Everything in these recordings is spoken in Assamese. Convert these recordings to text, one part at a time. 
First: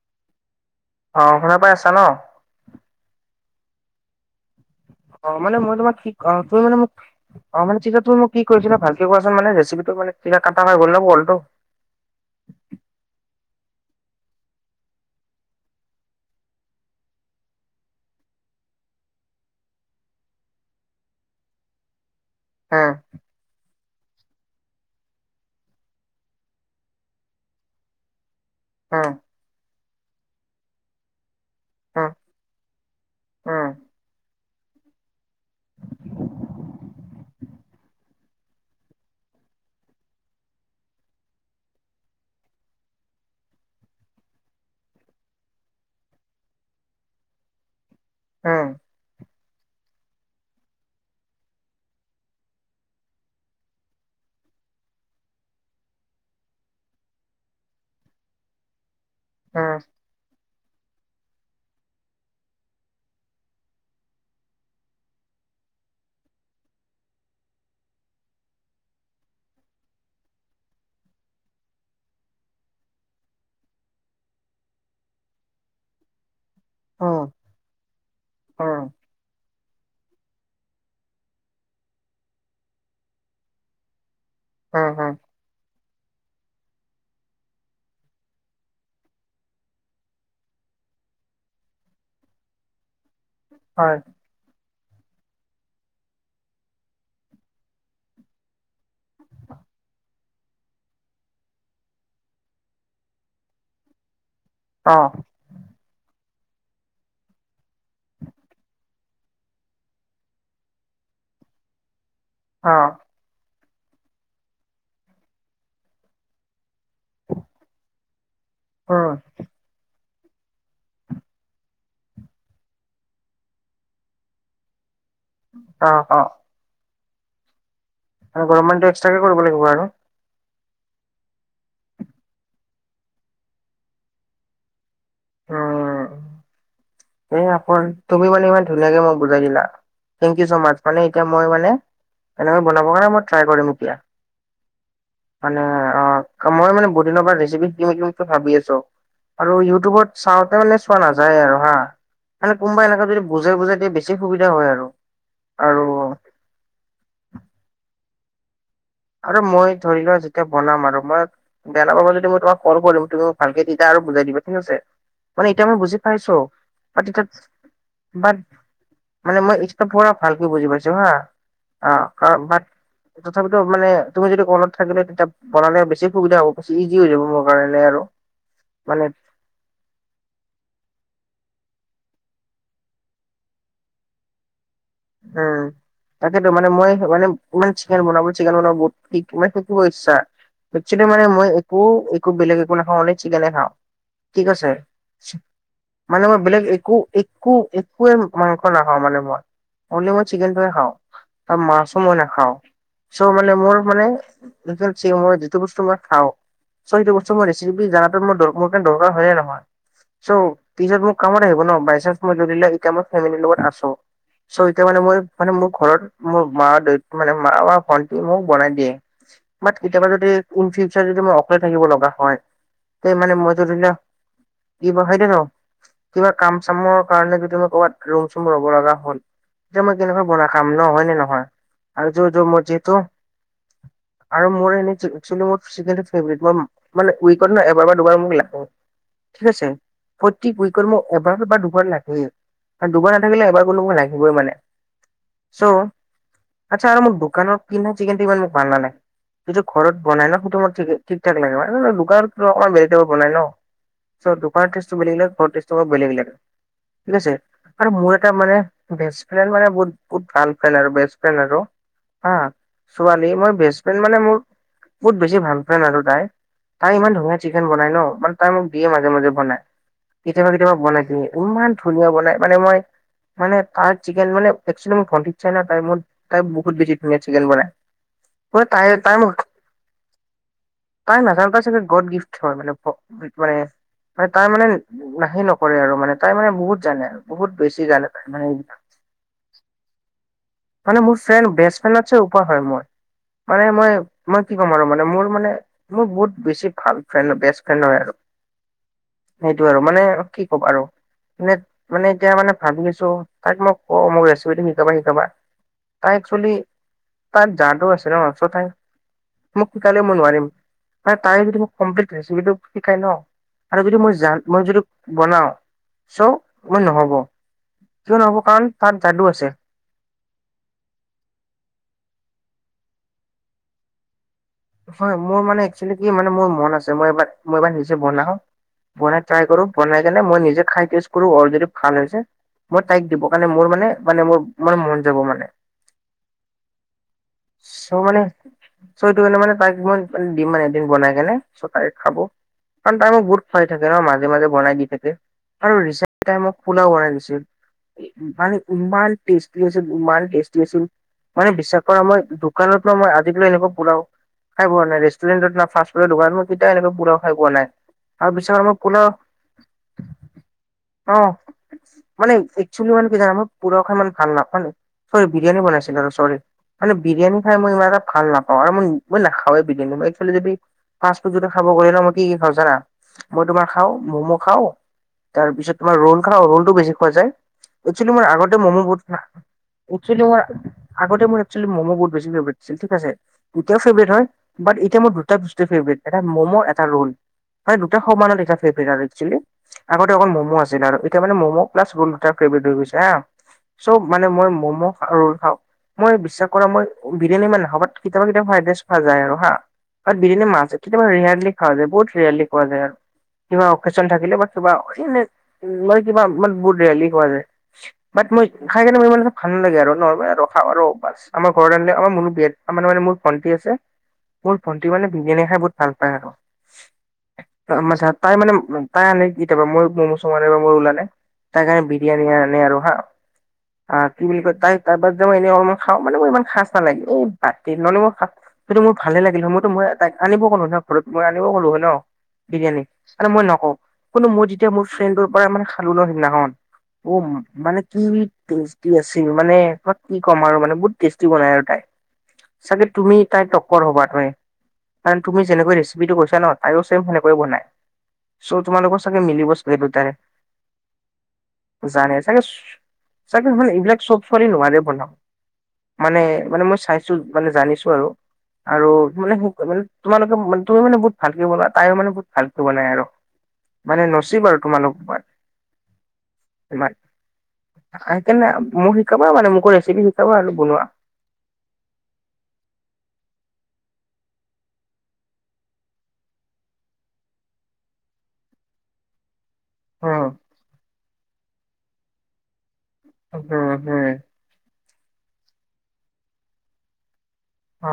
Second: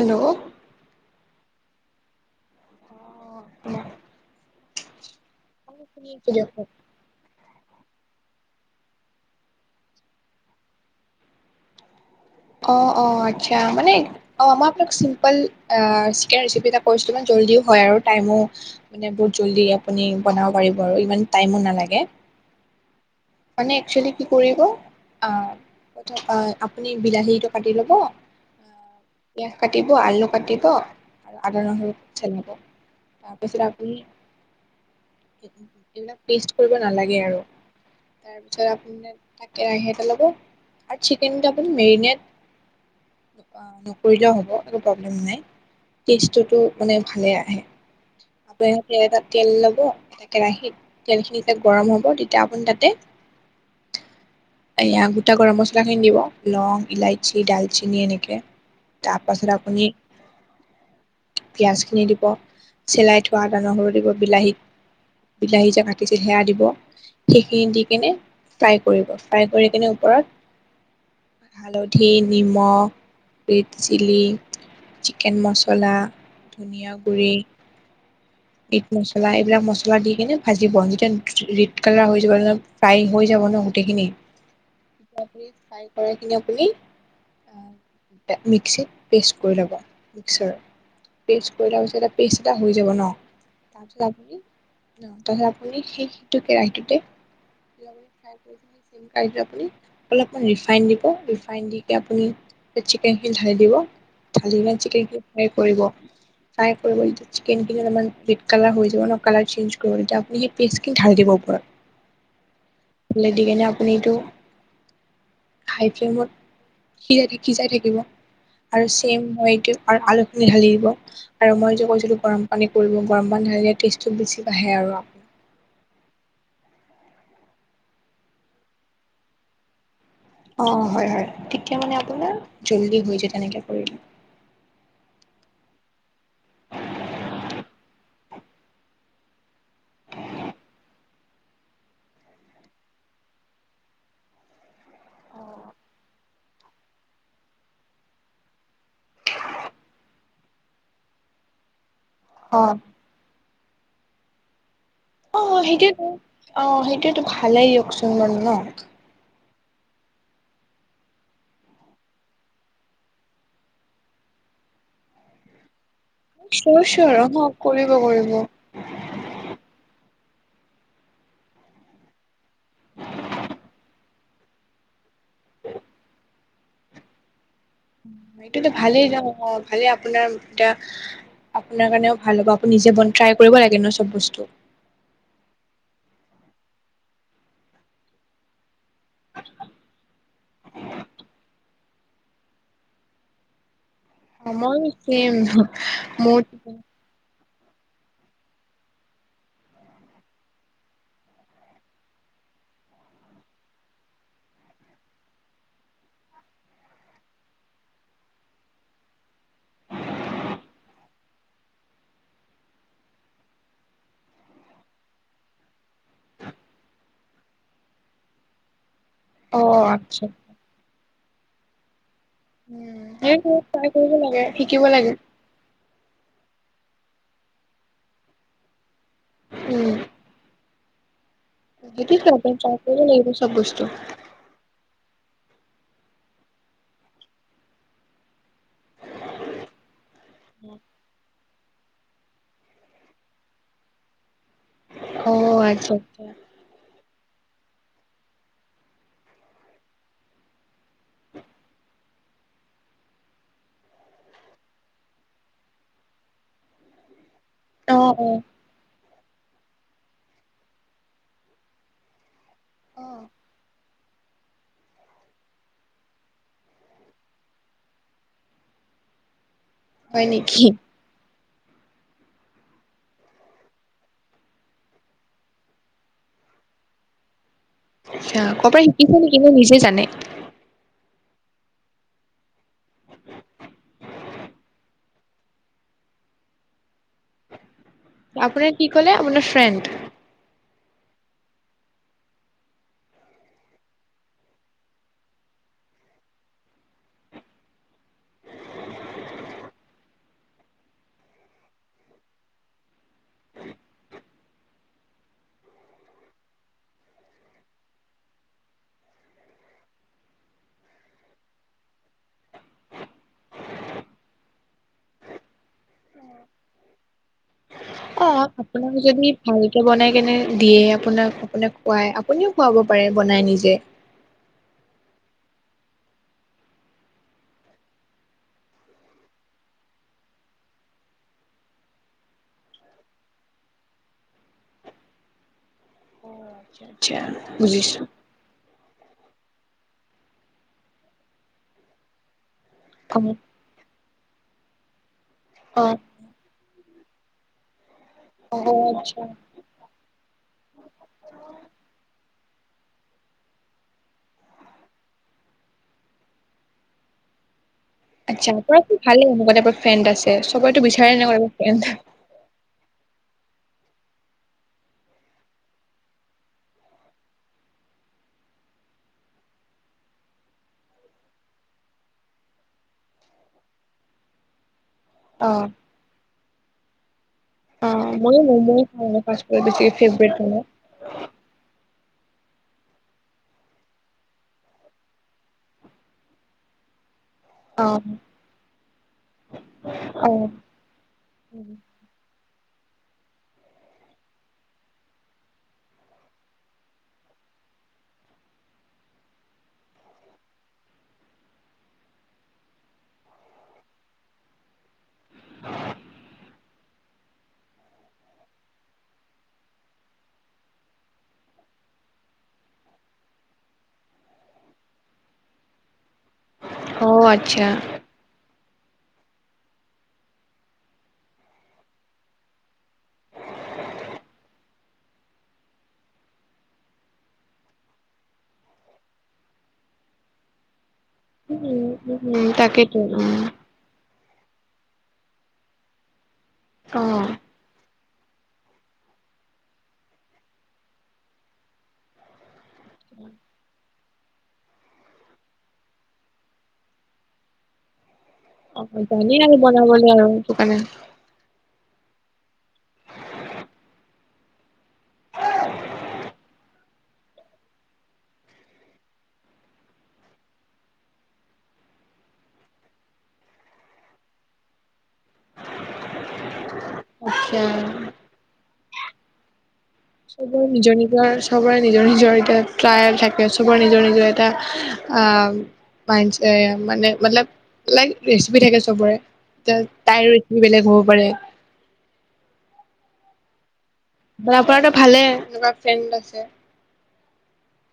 হেল্ল' অ শুনা পাই আছা ন? অ উ [unintelligible] অ মানে মই তোমাক ঠিক অ দিয়ক তুমি কওক। মানে মোক অ মানে তুমি মোক কি কৰিছিলা ভালকে কোৱাচোন মানে ৰেচিপিটো মানে ছিৰা কটা হৈ গ'ল ন বলটো অ অ আচ্ছা মানে অ মই আপোনাক চিম্পল চিকেন ৰেচিপি এটা কৈছো জল্দি ও হয় আৰু টাইম ও মানে বহুত জল্দি আপুনি বনাব পাৰিব আৰু ইমান টাইম ও নালাগে। উম মানে একচুয়েলি কি কৰিব অ অ আপুনি বিলাহীটো কাটি ল'ব হ পিয়াজ কাটিব আলু কাটিব আৰু আদা নহৰু চেলাব তাৰপিছত উম আপুনি এইবিলাক টেষ্ট কৰিব নালাগে আৰু তাৰপিছত আপুনি এটা কেৰাহি এটা লব আৰু চিকেন মেৰিনেট নকৰিলেও হব। একু প্রবলেম নাই টেষ্টোটো মানে ভালে আহে আপুনি উম ইহাতে এটা তেল লব এ কেৰাহিত তেল খিনি যেতিয়া গৰম হ'ব তেতিয়া আপুনি তাতে এয়া গোটা গৰম মছলা খিনি দিব লং ইলাইচি ডালচিনি এনেকে তাৰ পাছত উম উম আপুনি পিঁয়াজখিনি দিব চেলাই থোৱা আদা নহৰু দিব বিলাহীত বিলাহী যে কাটিছিল সেয়া দিব সেইখিনি দি কেনে ফ্ৰাই কৰিব ফ্ৰাই কৰি কিনে ওপৰত [inaudible] হালধি নিমখ ৰেড চিলি চিকেন মচলা ধুনিয়া উম গুড়ি উম মিট মছলা এইবিলাক মচলা লা দি কিনে ভাজিব যেতিয়া ৰেড কালাৰ হৈ যাব ফ্ৰাই হৈ যাব ন গোটেইখিনি উম উম য়ানি [unintelligible] চাই কৰা খিনি আপুনি মিক্সিত পেষ্ট কৰি ল'ব মিক্সাৰ পেষ্ট কৰি লোৱা পাছতে পেষ্ট এটা হৈ যাব ন হয় তাৰপিছত আপুনি তে হে আপুনি সেইটো কেৰাহিটোতে [unintelligible] অলপমান ৰিফাইন দিব, ৰিফাইন দি তে আপুনি চিকেনখিনি ঢালি দিব। ালি কি [unintelligible] অ চিকেনটো ফ্ৰাই কৰিব ফ্ৰাই কৰিবয়া চিকেন তাৰাৰ ৰেড কালাৰ হৈ যাব ন কালাৰ চেঞ্জ কৰিব তেতিয়া আপুনি সেই পেষ্টখিন ঢালি দিব অ ওপৰত দি কিনে আপুনি এইটো হাই ফ্লেমত সিজাই থ [unintelligible] সিজাই থাকিব আৰু উম চেম মই এইটো আলু আলুখিনি ঢালি দিব আৰু মই যে কৈছিলো গৰম পানীত কৰিব গৰম পানী ঢালিলে টেষ্টটো বেছি বা়ঢ়ে আৰু অ অ এনে গৰম বন্ধত এক্সট্ৰাকে কৰিব লাগিব আৰু অ হয় হয় তেতিয়া মানে আপোনাৰ জল্দি হৈ যায় তেনেকে কৰিলে উম এ আকৌ তুমি মানে ইমান ধুনীয়াকে মই বুজাই দিলা থেংক ইউ ছ মাচ মানে এতিয়া মই মানে এনেকা বনাবৰ কাৰণে মই ট্ৰাই কৰিম এতিয়া। মানে অ মই মানে বহুদিনৰ পৰা ৰেচিপি দিও দিও কে ভাবি আছো আৰু ইউটিউবত চাওঁতে মানে চোৱা নাযায় আৰু হা মানে অ কোনোবা এনেকে যদি বুজাই বুজাই দিয়ে বেছি সুবিধা হয় আৰু অ অ আৰু সেইটোয়ে অ সেইটোয়ে ভালেই দিয়কচোন মানো ন আৰে মই ধৰি লোৱা যেতিয়া বনাম আৰু মই বেয়া নাপাব যদি মই তোমাক কল কৰিম তুমি মোক ভালকে তেতিয়া আৰু বুজাই দি বা ঠিক আছে মানে এতিয়া মই বুজি পাইছো চিয়ৰ চিয়ৰ অ [unintelligible] কৰিব কৰিব বাট মানে মই পুৰা ভালকে বুজি পাইছো হা অ কাৰ বাট তথাপিটো মানে তুমি যদি কনত থাকিলে তেতিয়া বনালে বেছি সুবিধ হব বেছি ইজি হৈ যাব মোৰ। কাৰণে আৰু এইটোতো মানে ভালেই ন ভালেই আপোনাৰ এতিয়া আপোনাৰ কাৰণেও ভাল হ'ব আপুনি নিজে বন ট্ৰাই কৰিব লাগে ন চব বস্তু উম তাকেইতো মানে মই মানে ইমান চিকেন বনাব চিকেন বনাব বহুত শিক মানে শিকিব ইচ্ছা একচোৱেলি মানে মই [unintelligible] একো বেলেগ একো নাখাওঁ অনলি চিকেনে খাওঁ কি অ কৈছে মই চেম মানে মোৰ মই বেলেগ একো এক কো একোৱে মাংস নাখাওঁ মানে মই। অনলি মই চিকেনটোৱে খাওঁ। ত মাছো মই নাখাও। ছো মানে মোৰ মানে, [unintelligible] মই যিটো বস্তু মই খাওঁ ছো সেইটো বস্তু মই ৰেচিপি জাগাটো মোৰ দৰ- মোৰ কাৰণে দৰকাৰ হয়য়ে নহয় ছো পিছত মোৰ কামত আহিব ন', বাই চানছ মই ধৰিলে এতিয়া মই ফেমিলিৰ লগত আছোঁ। ছো এতিয়া মানে মই মানে মোৰ ঘৰত মোৰ মা-দে- মানে মা বা ভন্টিয়ে মোক বনাই দিয়ে। অ বাট কেতিয়াবা আচ্ছা যদি ইন ফিউচাৰ যদি মই অকলে থাকিব লগা হয় উম এই মানে সেইটোৱে মজ দিল ট্ৰাই কৰিব লাগে শিকিব দ ব লাগে সাই দ ৰ কিবা কাম চামৰ কাৰণে যদি মই ক'বাত ৰুম-চুম ৰব লগা হ'ল, তেতিয়া মই উম কেনেকে বনাই খাম ন', হয় নে নহয়? আৰু যোৰ সেইটোৱেতো য আপুনি মোৰ ট্ৰাই যিতো। কৰিব লাগিব চব বস্তু আৰু মোৰ এনে কিন্তু মোৰ চিকেন টো ফেভেৰেট মই মানে উইত ন এবাৰ বা দুবাৰ মোক লা ঠিক আছে। প্ৰতি বৈকৰ্ম এবাৰ বা দুবাৰ লাগে আৰু দুবাৰ নাথাকিলে এবাৰ হ'লেও মোক লাগিবই মানে। অ ছো আচ্ছা আচ্ছা আচ্ছা আৰু মোক দোকানৰ কিনা চিকেনটো ইমান মোক ভাল নালাগে। যিটো ঘৰত বনায় ন', সেইটো মোৰ ঠিকে- ঠিক-ঠাক লাগে। দোকানত তো অকমান বেলেগ টাইপৰ বনায় ন'। চ দোকানৰ টেজ বেলেগ ঘ ট বেলেগ ঠিক আছে আৰু অ মোৰ অ এটা মানে- বেষ্ট ফ্ৰেণ্ড মানে বহুত- বহুত ভাল ফ্ৰেণ্ড আৰু, বেষ্ট ফ্ৰেণ্ড আৰু। হা। অ ছোৱালী মই বেষ্ট ফ্ৰেণ্ড মানে মোৰ বহুত বেছি ভাল ফ্ৰেড আৰু তাই। তাই ইমান ধুনীয়া চিকেন বনাই ন মানে তাই মোক দিয়ে মাজে মাজে বনাই। হয় কেতিয়াবা - নেকি কেতিয়াবা বনাই দিয়ে। ইমান ধুনীয়া বনায়, মানে মই মানে তাইৰ চিকেন মানে একছুলি মোৰ ভন্তিক চাইনা তাই মত- তাই বহুত বেছি ধুনীয়া চিকেন বনায়। কৰবাৰ শিকিছে নেকি নে নিজে জানে? তাই নাজানো তাই চাগে গড গিফ্ট হয় মানে ভ- মানে মানে তাই মানে হেই নকৰে আৰু মানে, তাই মানে বহুত জানে আৰু বহুত বেছি জানে। তাই মানে আপোনাৰ কি ক'লে, আপোনাৰ ফ্ৰেণ্ড? মানে মোৰ ফ্ৰেণ্ড- বেষ্ট ফ্ৰেণ্ডতছাই ওপৰ হয় মোৰ। মানে মই মই কি ক'ম আৰু মানে মোৰ মানে মোৰ বহুত বেছি ভাল ফ্ৰেণ্ড বেষ্ট ফ্ৰেণ্ড হয় আৰু। সেইটো আৰু, মানে কি ক'ম আৰু। এনে মানে এতিয়া মানে ভাবি আছোঁ। তাইক মই কওঁ মোক ৰেচিপিটো শিকাবা - শিকাবা। তাই একচোৱেলি তাত যাদু আছে [unintelligible] তাই মোক শিকালে মই নোৱাৰিম ম তাই যদি মোক কমপ্লিট ৰেচিপিটো শিকাই ন আৰু যদি মই জান মই যদি বনাও চ মই নহব। কিয় অ নহ'ব কাৰণ আপোনাক তাত যাদু যদি আছে ভালকে বনাই কেনে দিয়ে আপোনাক আপোনাক খুৱাই আপুনিও খুৱাব পাৰে বনাই নিজে। হয় মোৰ মানে একচেলি কি মানে মোৰ মন আছে মইবাৰ মই এইবাৰ নিজে বনাও। বনাই ট্ৰাই কৰো বনাই কেনে মই নিজে খাই টেষ্ট কৰো অল যদি ভাল হৈছে মই তাইক দিব কাৰণে মোৰ মানে মানে মোৰ ম মন যাব মানে। অ বুজিছো। ত' সটো কাৰণে মানে তাইক মই দিম মানে এদিন বনাই কেনে চ' তাই খাব। কাৰণ তাই অ মোক বহুত খোৱাই থাকে ন মাজে মাজে বনাই দি থাকে আৰু অ ৰিচ তাই মোক পোলাও বনাই দিছিল। মানে অ ইমান আচ্ছা টেষ্টি আছিল ইমান টেষ্টি আছিল মানে বিশ্বাস কৰা মই দোকানৰ পৰা মই আজিকালি এনেকোৱা পুলাও খাই পোৱা নাই ৰেষ্টুৰেটত ন ফাষ্টফুডৰ দোকান মই কেতিয়াও এনেকা পুৰা খাই পুৱা নাই। আৰু আচ্ছা বিশ্বাস কৰা মই পৰা পোলাও ভালে এনেকুৱা এপ ফ্ৰেণ্ড আছে চবতো বিচাৰে অ এনেকুৱা ফ্ৰেণ্ড। মানে একচেলি মানে কি জানোই পুলাও খাই ইমান ভাল ন মানে চৰি বিৰিয়ানী বনাইছিলে আৰু চৰি। মানে বিৰিয়ানী খাই মই ইমান এটা ভাল নাপাওঁ আৰু নি মই নাখাওেই বি য ফা ফুড য খাব কৰি ন মই কি খও জানা মই তোমাৰ খাও ম'ম' খাও অ তাৰপিছত তোমাৰ ৰোল খাও ৰ'লতটো বেছি খোৱা যায়। অ মোৰ ময়ো আগতে মমো ম'ম'য়ে গ খাওঁ মানে ফাষ্ট ফুডত বেছি ফেভৰেট মোৰ মানে আগতে মোৰ মমো বহুত ছিল ঠিক আছে। এতিয়াও ফেভৰেট হয় বাট এতিয়া মোৰ দুটা বস্তু ফেভৰেট এটা ম'ম' এটা ৰোল। মানে অ দুটা সমানত এটা ফেভেৰেট চিলি আগতে অ অকল ম'ম' আছিলে আৰু এতিয়া মানে ম'ম প্লাছ ৰোল দুটা ধৰি গৈছে হা চ' মানে মই ম'ম' ৰল খাওঁ। মই বিশ্বাস কৰা মই বিৰিয়ানী ইমান নাখাওঁ বাত কেতিয়াবা কেতিয়াবা খাই খোৱা যায় আৰু হা তাত বিভিনে মাছছে কেতিয়াবা ৰিয়াৰলি খোৱা যায় বহুত ৰিয়াৰলি খোৱা যায় আৰু। কিবা অকজন থাকিলে বা কিবা এ কিবা ৰেলি খোৱা যায় বাত মই খাই কেনে মোৰ মানে ইমান ভাল লাগে আৰু নৰ্মেল আৰু খাওঁ আৰু বছ আমাৰ ঘৰৰে। ম মে মোৰ ভণ্টি আছে মোৰ ভন্টি মানে বিৰিয়ানী খাই বহুত অ আচ্ছা ভাল। আছ তাই মানে তাই আনে কেতিয়াবা মই ম'ম' চোম নে বা মই ওলা নে তাই কাৰণে বিৰিয়ানি আনে আৰু হা অ, কি বুলি ক তাই তাৰপা যে মই এনেই অলপমান খাও মানে ম ইমান খাজ নালাগে এই বাতিত মানে মই যিটো মোৰ ভালে লাগিলে মইতো মই ত আনিব ক'লো হক। ঘৰত মই আনিব হ'লো হয় ন উম উম বিৰিয়ানী তাকেইতো আৰু উম মই নকওঁ। কোনো মই যেতিয়া মোৰ ফ্ৰেণ্ডৰ পৰা মানে খালো ন সিদিনাখন অ, মানে। কি টেষ্টি আছিল মানে তাক কি ক'ম আৰু মানে বহুত টেষ্টি বনাই আৰু তাই। চাগে তুমি তাই তটক্কৰ হ'বা। কাৰ তুমি যেনেকৈ ৰেচিপিটো কৈছা ন তাইয়ো চেম সেনেকে বনায়। চ' অ তোমালোকৰ চাগে জানেই মিলিব আৰু চাগেই দু বনাবলে তাৰে। আৰু সেইটো কাৰণে জানে চাগে চাগে মানে এইবিলাক চব ছোৱালী নোৱৰে বনাব। মানে মানে মই চাইছো মানে জানিছো আৰু। আৰু মানে মানে তোমালোকে তুমিও মানে বহুত ভালকে বনোৱা তাইও মানে বহুত ভালকে বনাই আৰু। মানে নচিব আৰু তোমালোক ইমান। আচ্ছা খাই কেনে মোক শিকাব মানে মোকো ৰে চবৰে নিজৰ নিজৰ চবৰে নিজৰ নিজৰ এতিয়া ট্ৰায়েল থাকে চবৰে নিজৰ নিজৰ এটা আহ। মানে মতলব লাইক ৰেচিপি থাকে চবৰে। এ উম তাইৰো বেলেগ হ'ব পাৰে। হম হম বাপ ভালে এনেকুৱা ফ্ৰেণ্ড আছে। অ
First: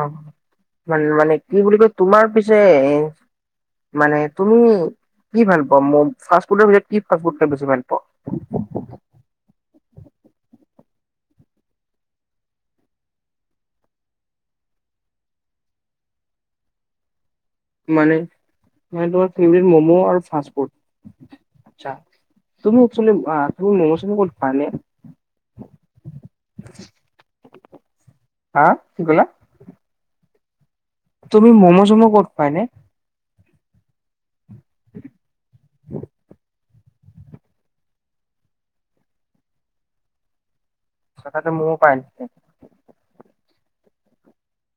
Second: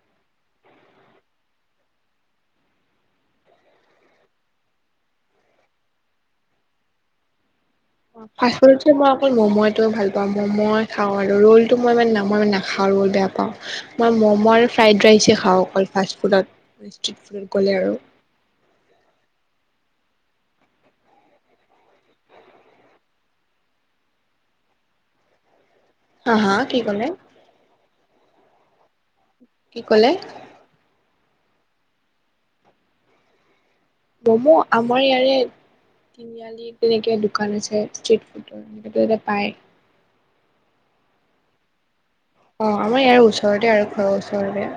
মান মানে কি বুলি কয় তোমাৰ পিছে মানে তুমি কি ভাল পোৱা মম ফুডৰ ভিতৰত কি ফাচফুড খাই বেছি ভাল পোৱা। ফ ফুড মই অকল ম'ম'ও ভাল পাওঁ ম'ম' খাওঁ আৰু। আৰু ৰ'লটো মই মানে নামই নাখাওঁ ৰ'ল বেয়া পাওঁ মই ম'ম' আৰু ফ্ৰাইড ৰাইচে খাওঁ অকল ফাষ্টফুড। নিশ্চিত [unintelligible] মানে মানে তোমাৰ ফেম মম' আৰু তুমি আচমচ ক পে [inaudible] হা হা কি কলে? হা কি ক'লা কি কলে তুমি মমো চমো ক'ত পাই এনে? মমো আমাৰ ইয়াৰে তিনিআলিত। তেনেকে দোকান আছে ষ্ট্ৰট ফুডৰ এনেক ততে পায় [unintelligible] অ আমাৰ ইয়াৰ ওচৰতে আৰু ঘৰৰ ওচৰতে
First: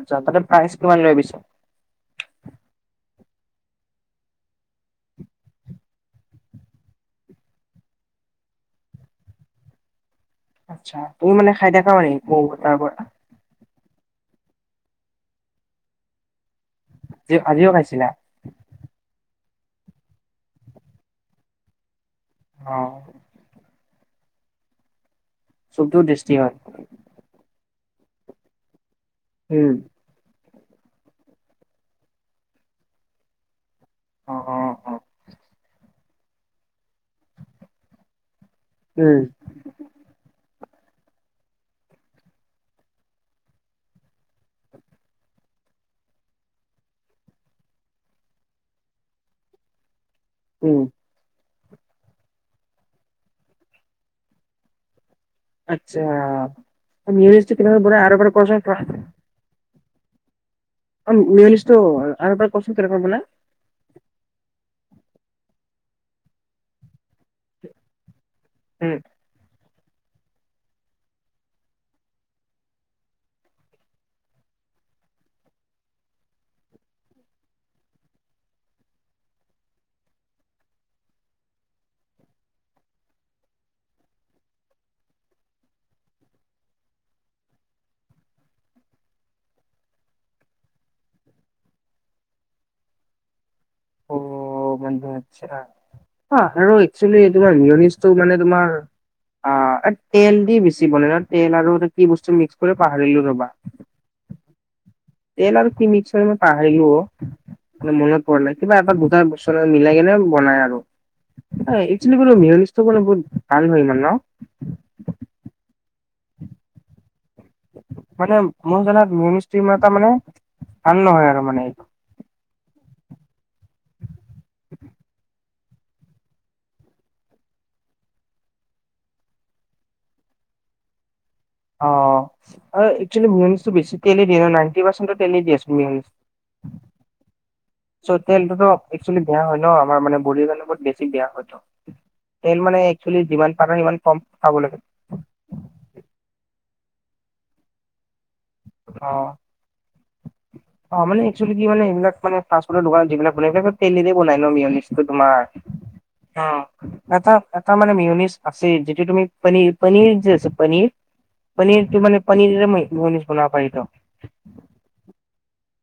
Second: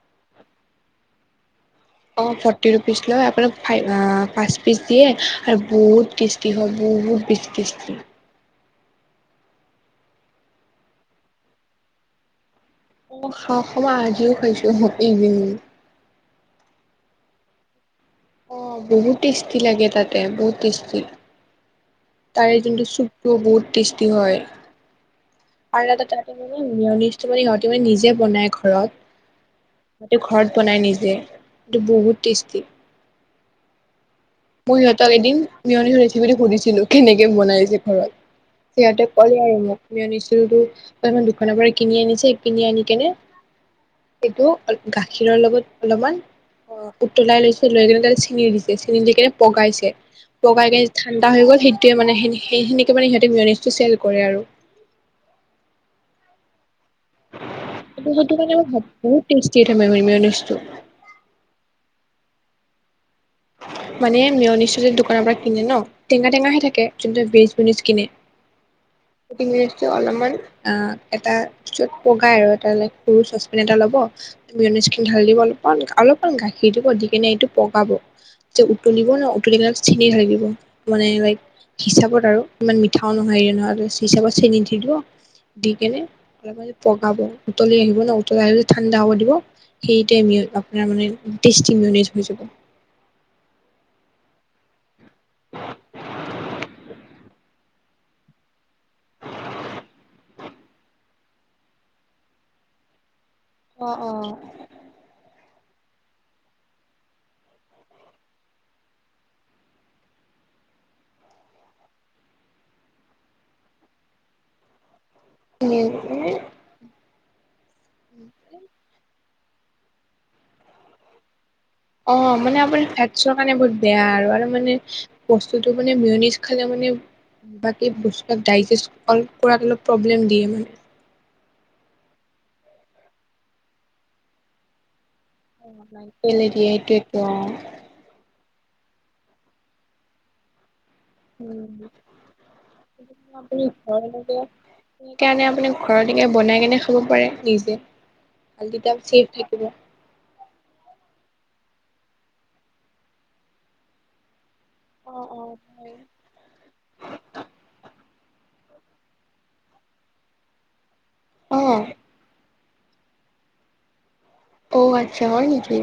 আচ্ছা, তাতে প্ৰাইচ কিমান লৈ পিছে। অ', ফৰ্টি ৰুপিচ লয়, আপোনাক ফাইভ-আ পাঁচ পিচ দিয়ে আৰু বহুত টেষ্টি হয় বহুত বহুত টেষ্টি আছিলে। আচ্ছা, তুমি মানে খাই থাকা মানে অ' মম' খাহ খ আজিও খাইছোঁ ইভিনিং। কি আজিও খাইছিলা? অ' বহুত টেষ্টি লাগে, তাতে বহুত টেষ্টি। তাৰে যোনটো অ', চুপটো, বহুত টেষ্টি হয়। আৰে চুপটোও তাতে টেষ্টি হয়। মেওনিষ্টটো মানে সিহঁতে তেওঁ নিজে বনাই ঘৰত, উম, তাতে ঘৰত বনাই নিজে, কিন্তু বহুত টেষ্টি। অ', অ', মইও অ'। সিহঁতক এদিন মেয়নিজৰ ৰেচিপিটো সুধিছিলোঁ কেনেকে বনাইছে ঘৰত। সিহঁতে উম, ক'লে আৰু মোকমি আনিছিলো তো তাৰমানে দোকানৰ পৰা কিনি আনিছে, কিনি আনি কেনে এইটো গাখীৰৰ লগত অলপমান অ', উতলাই লৈছে লৈ কিনে তাতে চেনী দিছে, চেনী দি কিনে পগাইছে, পগাই উম, কেনে ঠাণ্ডা হৈ গ'ল, সেই তেওঁ মানে সেন-সেইখিনিকে মানে সিহঁতে মেয়নিজটো চেল কৰে আৰু। আচ্ছা, [unintelligible] ইউনিভাৰ্চিটিৰ পিনৰ পৰা আৰু [unintelligible] তিতা [unintelligible] টো অ', মেয়নিজটো আৰু এবাৰ কওঁকচোন কেনেকৈ বনাই। মানে মেয়নিজটো যে দোকানৰ পৰা কিনে ন, টেঙা টেঙাহে থাকে যোনটো ভেজ মেয়নিজ কিনে, উম, সেই অলপমান অ' এটাত তাৰপিছত পগাই আৰু এটা ল-সৰু চচপেন এটা ল'ব খিনি ঢালি দিব অলপমান অলপমান গাখীৰ দিব দি কিনে এইটো পগাব। যে উতলিব ন' উতলিলে অলপ চেনী ঢালি দিব মানে লাইক হিচাপত আৰু ইমান মিঠাও নহয় নহয় হিচাপত চেনি দি দো। দি কেনে অলপ পগাব উতলি আহিব ন' উতলি আহিলে ঠাণ্ডা হ'ব দিব। সেইটাই-মেয় আপোনাৰ মানে টেষ্টি মেয়নিজ হৈ যাব। অ', মান আচ্ছা আৰু একচেলি তোমাৰ মেনিজটোৰ মানে তোমাৰ অ', এ তেল দি বেছি বনাই ন, তেল আৰু এইটো কি বস্তু মিক্স কৰে পাহৰিলোঁ ৰ'বা। অ' অ'। তেল আৰু কি মিক্সাৰ মই পাহৰিলো অ'। মানে মনত পৰা নাই, কিবা এটা গোটা বস্তুৰ এটাৰ লগত মিলাই কেনে বনাই আৰু। অই একচেলি বোলো মিয়নিজটো বোলো বহুত ভাল হয় ইমান ন'। [unintelligible] মানে মই জনাত মেয়নিজটো ইমান এটা মানে ভাল নহয় আৰু মানে। অ', মানে আপোনাৰ ফেটছৰ কাৰণে বহুত বেয়া আৰু, আৰু মানে বচ স্তুটো মানে মেয়নিজ খালে মানে বাকী বস্তুবিলাক ডাইজেষ্ট অল-কৰাত অলপ প্ৰব্লেম দিয়ে মানে। অ', আৰু একচুৱেলি মেয়নিজটো বেছি কেলেই দিয়ে জানা, এইট্টি পাৰ্চেণ্টত পেলাই দিয়ে সেইটোৱেটো অ। [unintelligible] একচেলি বেয়া হয় ন' আমাৰ মানে বডিৰ কাৰণে বহুত বেছি বেয়া হয়তো। পু ঘে খাব লাগে সেইকাৰণে আপুনি ঘৰলৈকে বনাই কেনে নি ভালাম অ চছেফ থাকিব। অ মানে কি মানে সবিলাকানে ফাফুৰ দোকান যিবিলাকিলাক তেলেৰে বনাই। মিয়-মিয়নিচটো অ তোমাৰ। অ হয়। অহ' এটা, এটা মানে মিয়নিচ। আছে যেটোয়া তুমি প পনীৰ যে আছে পনীৰ - পনীৰ তটোম অ মানে পীৰ ম খলা পত [unintelligible] অ, আচ্ছা হয় নেকি?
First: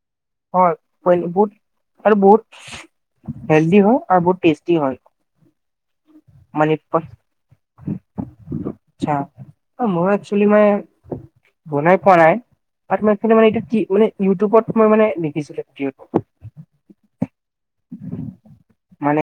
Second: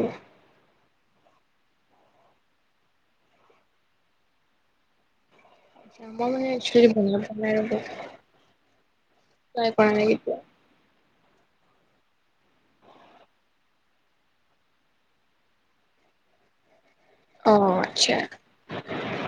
হয়। [unintelligible] বুট আৰু বহুত। হেলডী হয় আৰু বহুত টেষ্টি হয়। আম মানে ছ বনাই। আচ্ছা মোৰ একচ মানে বনাই পোৱা নাই আৰু ম - মানে এইটো কি মান ইউটিউবত মই মানে দেখিছিল। অ, আচ্ছা। মানে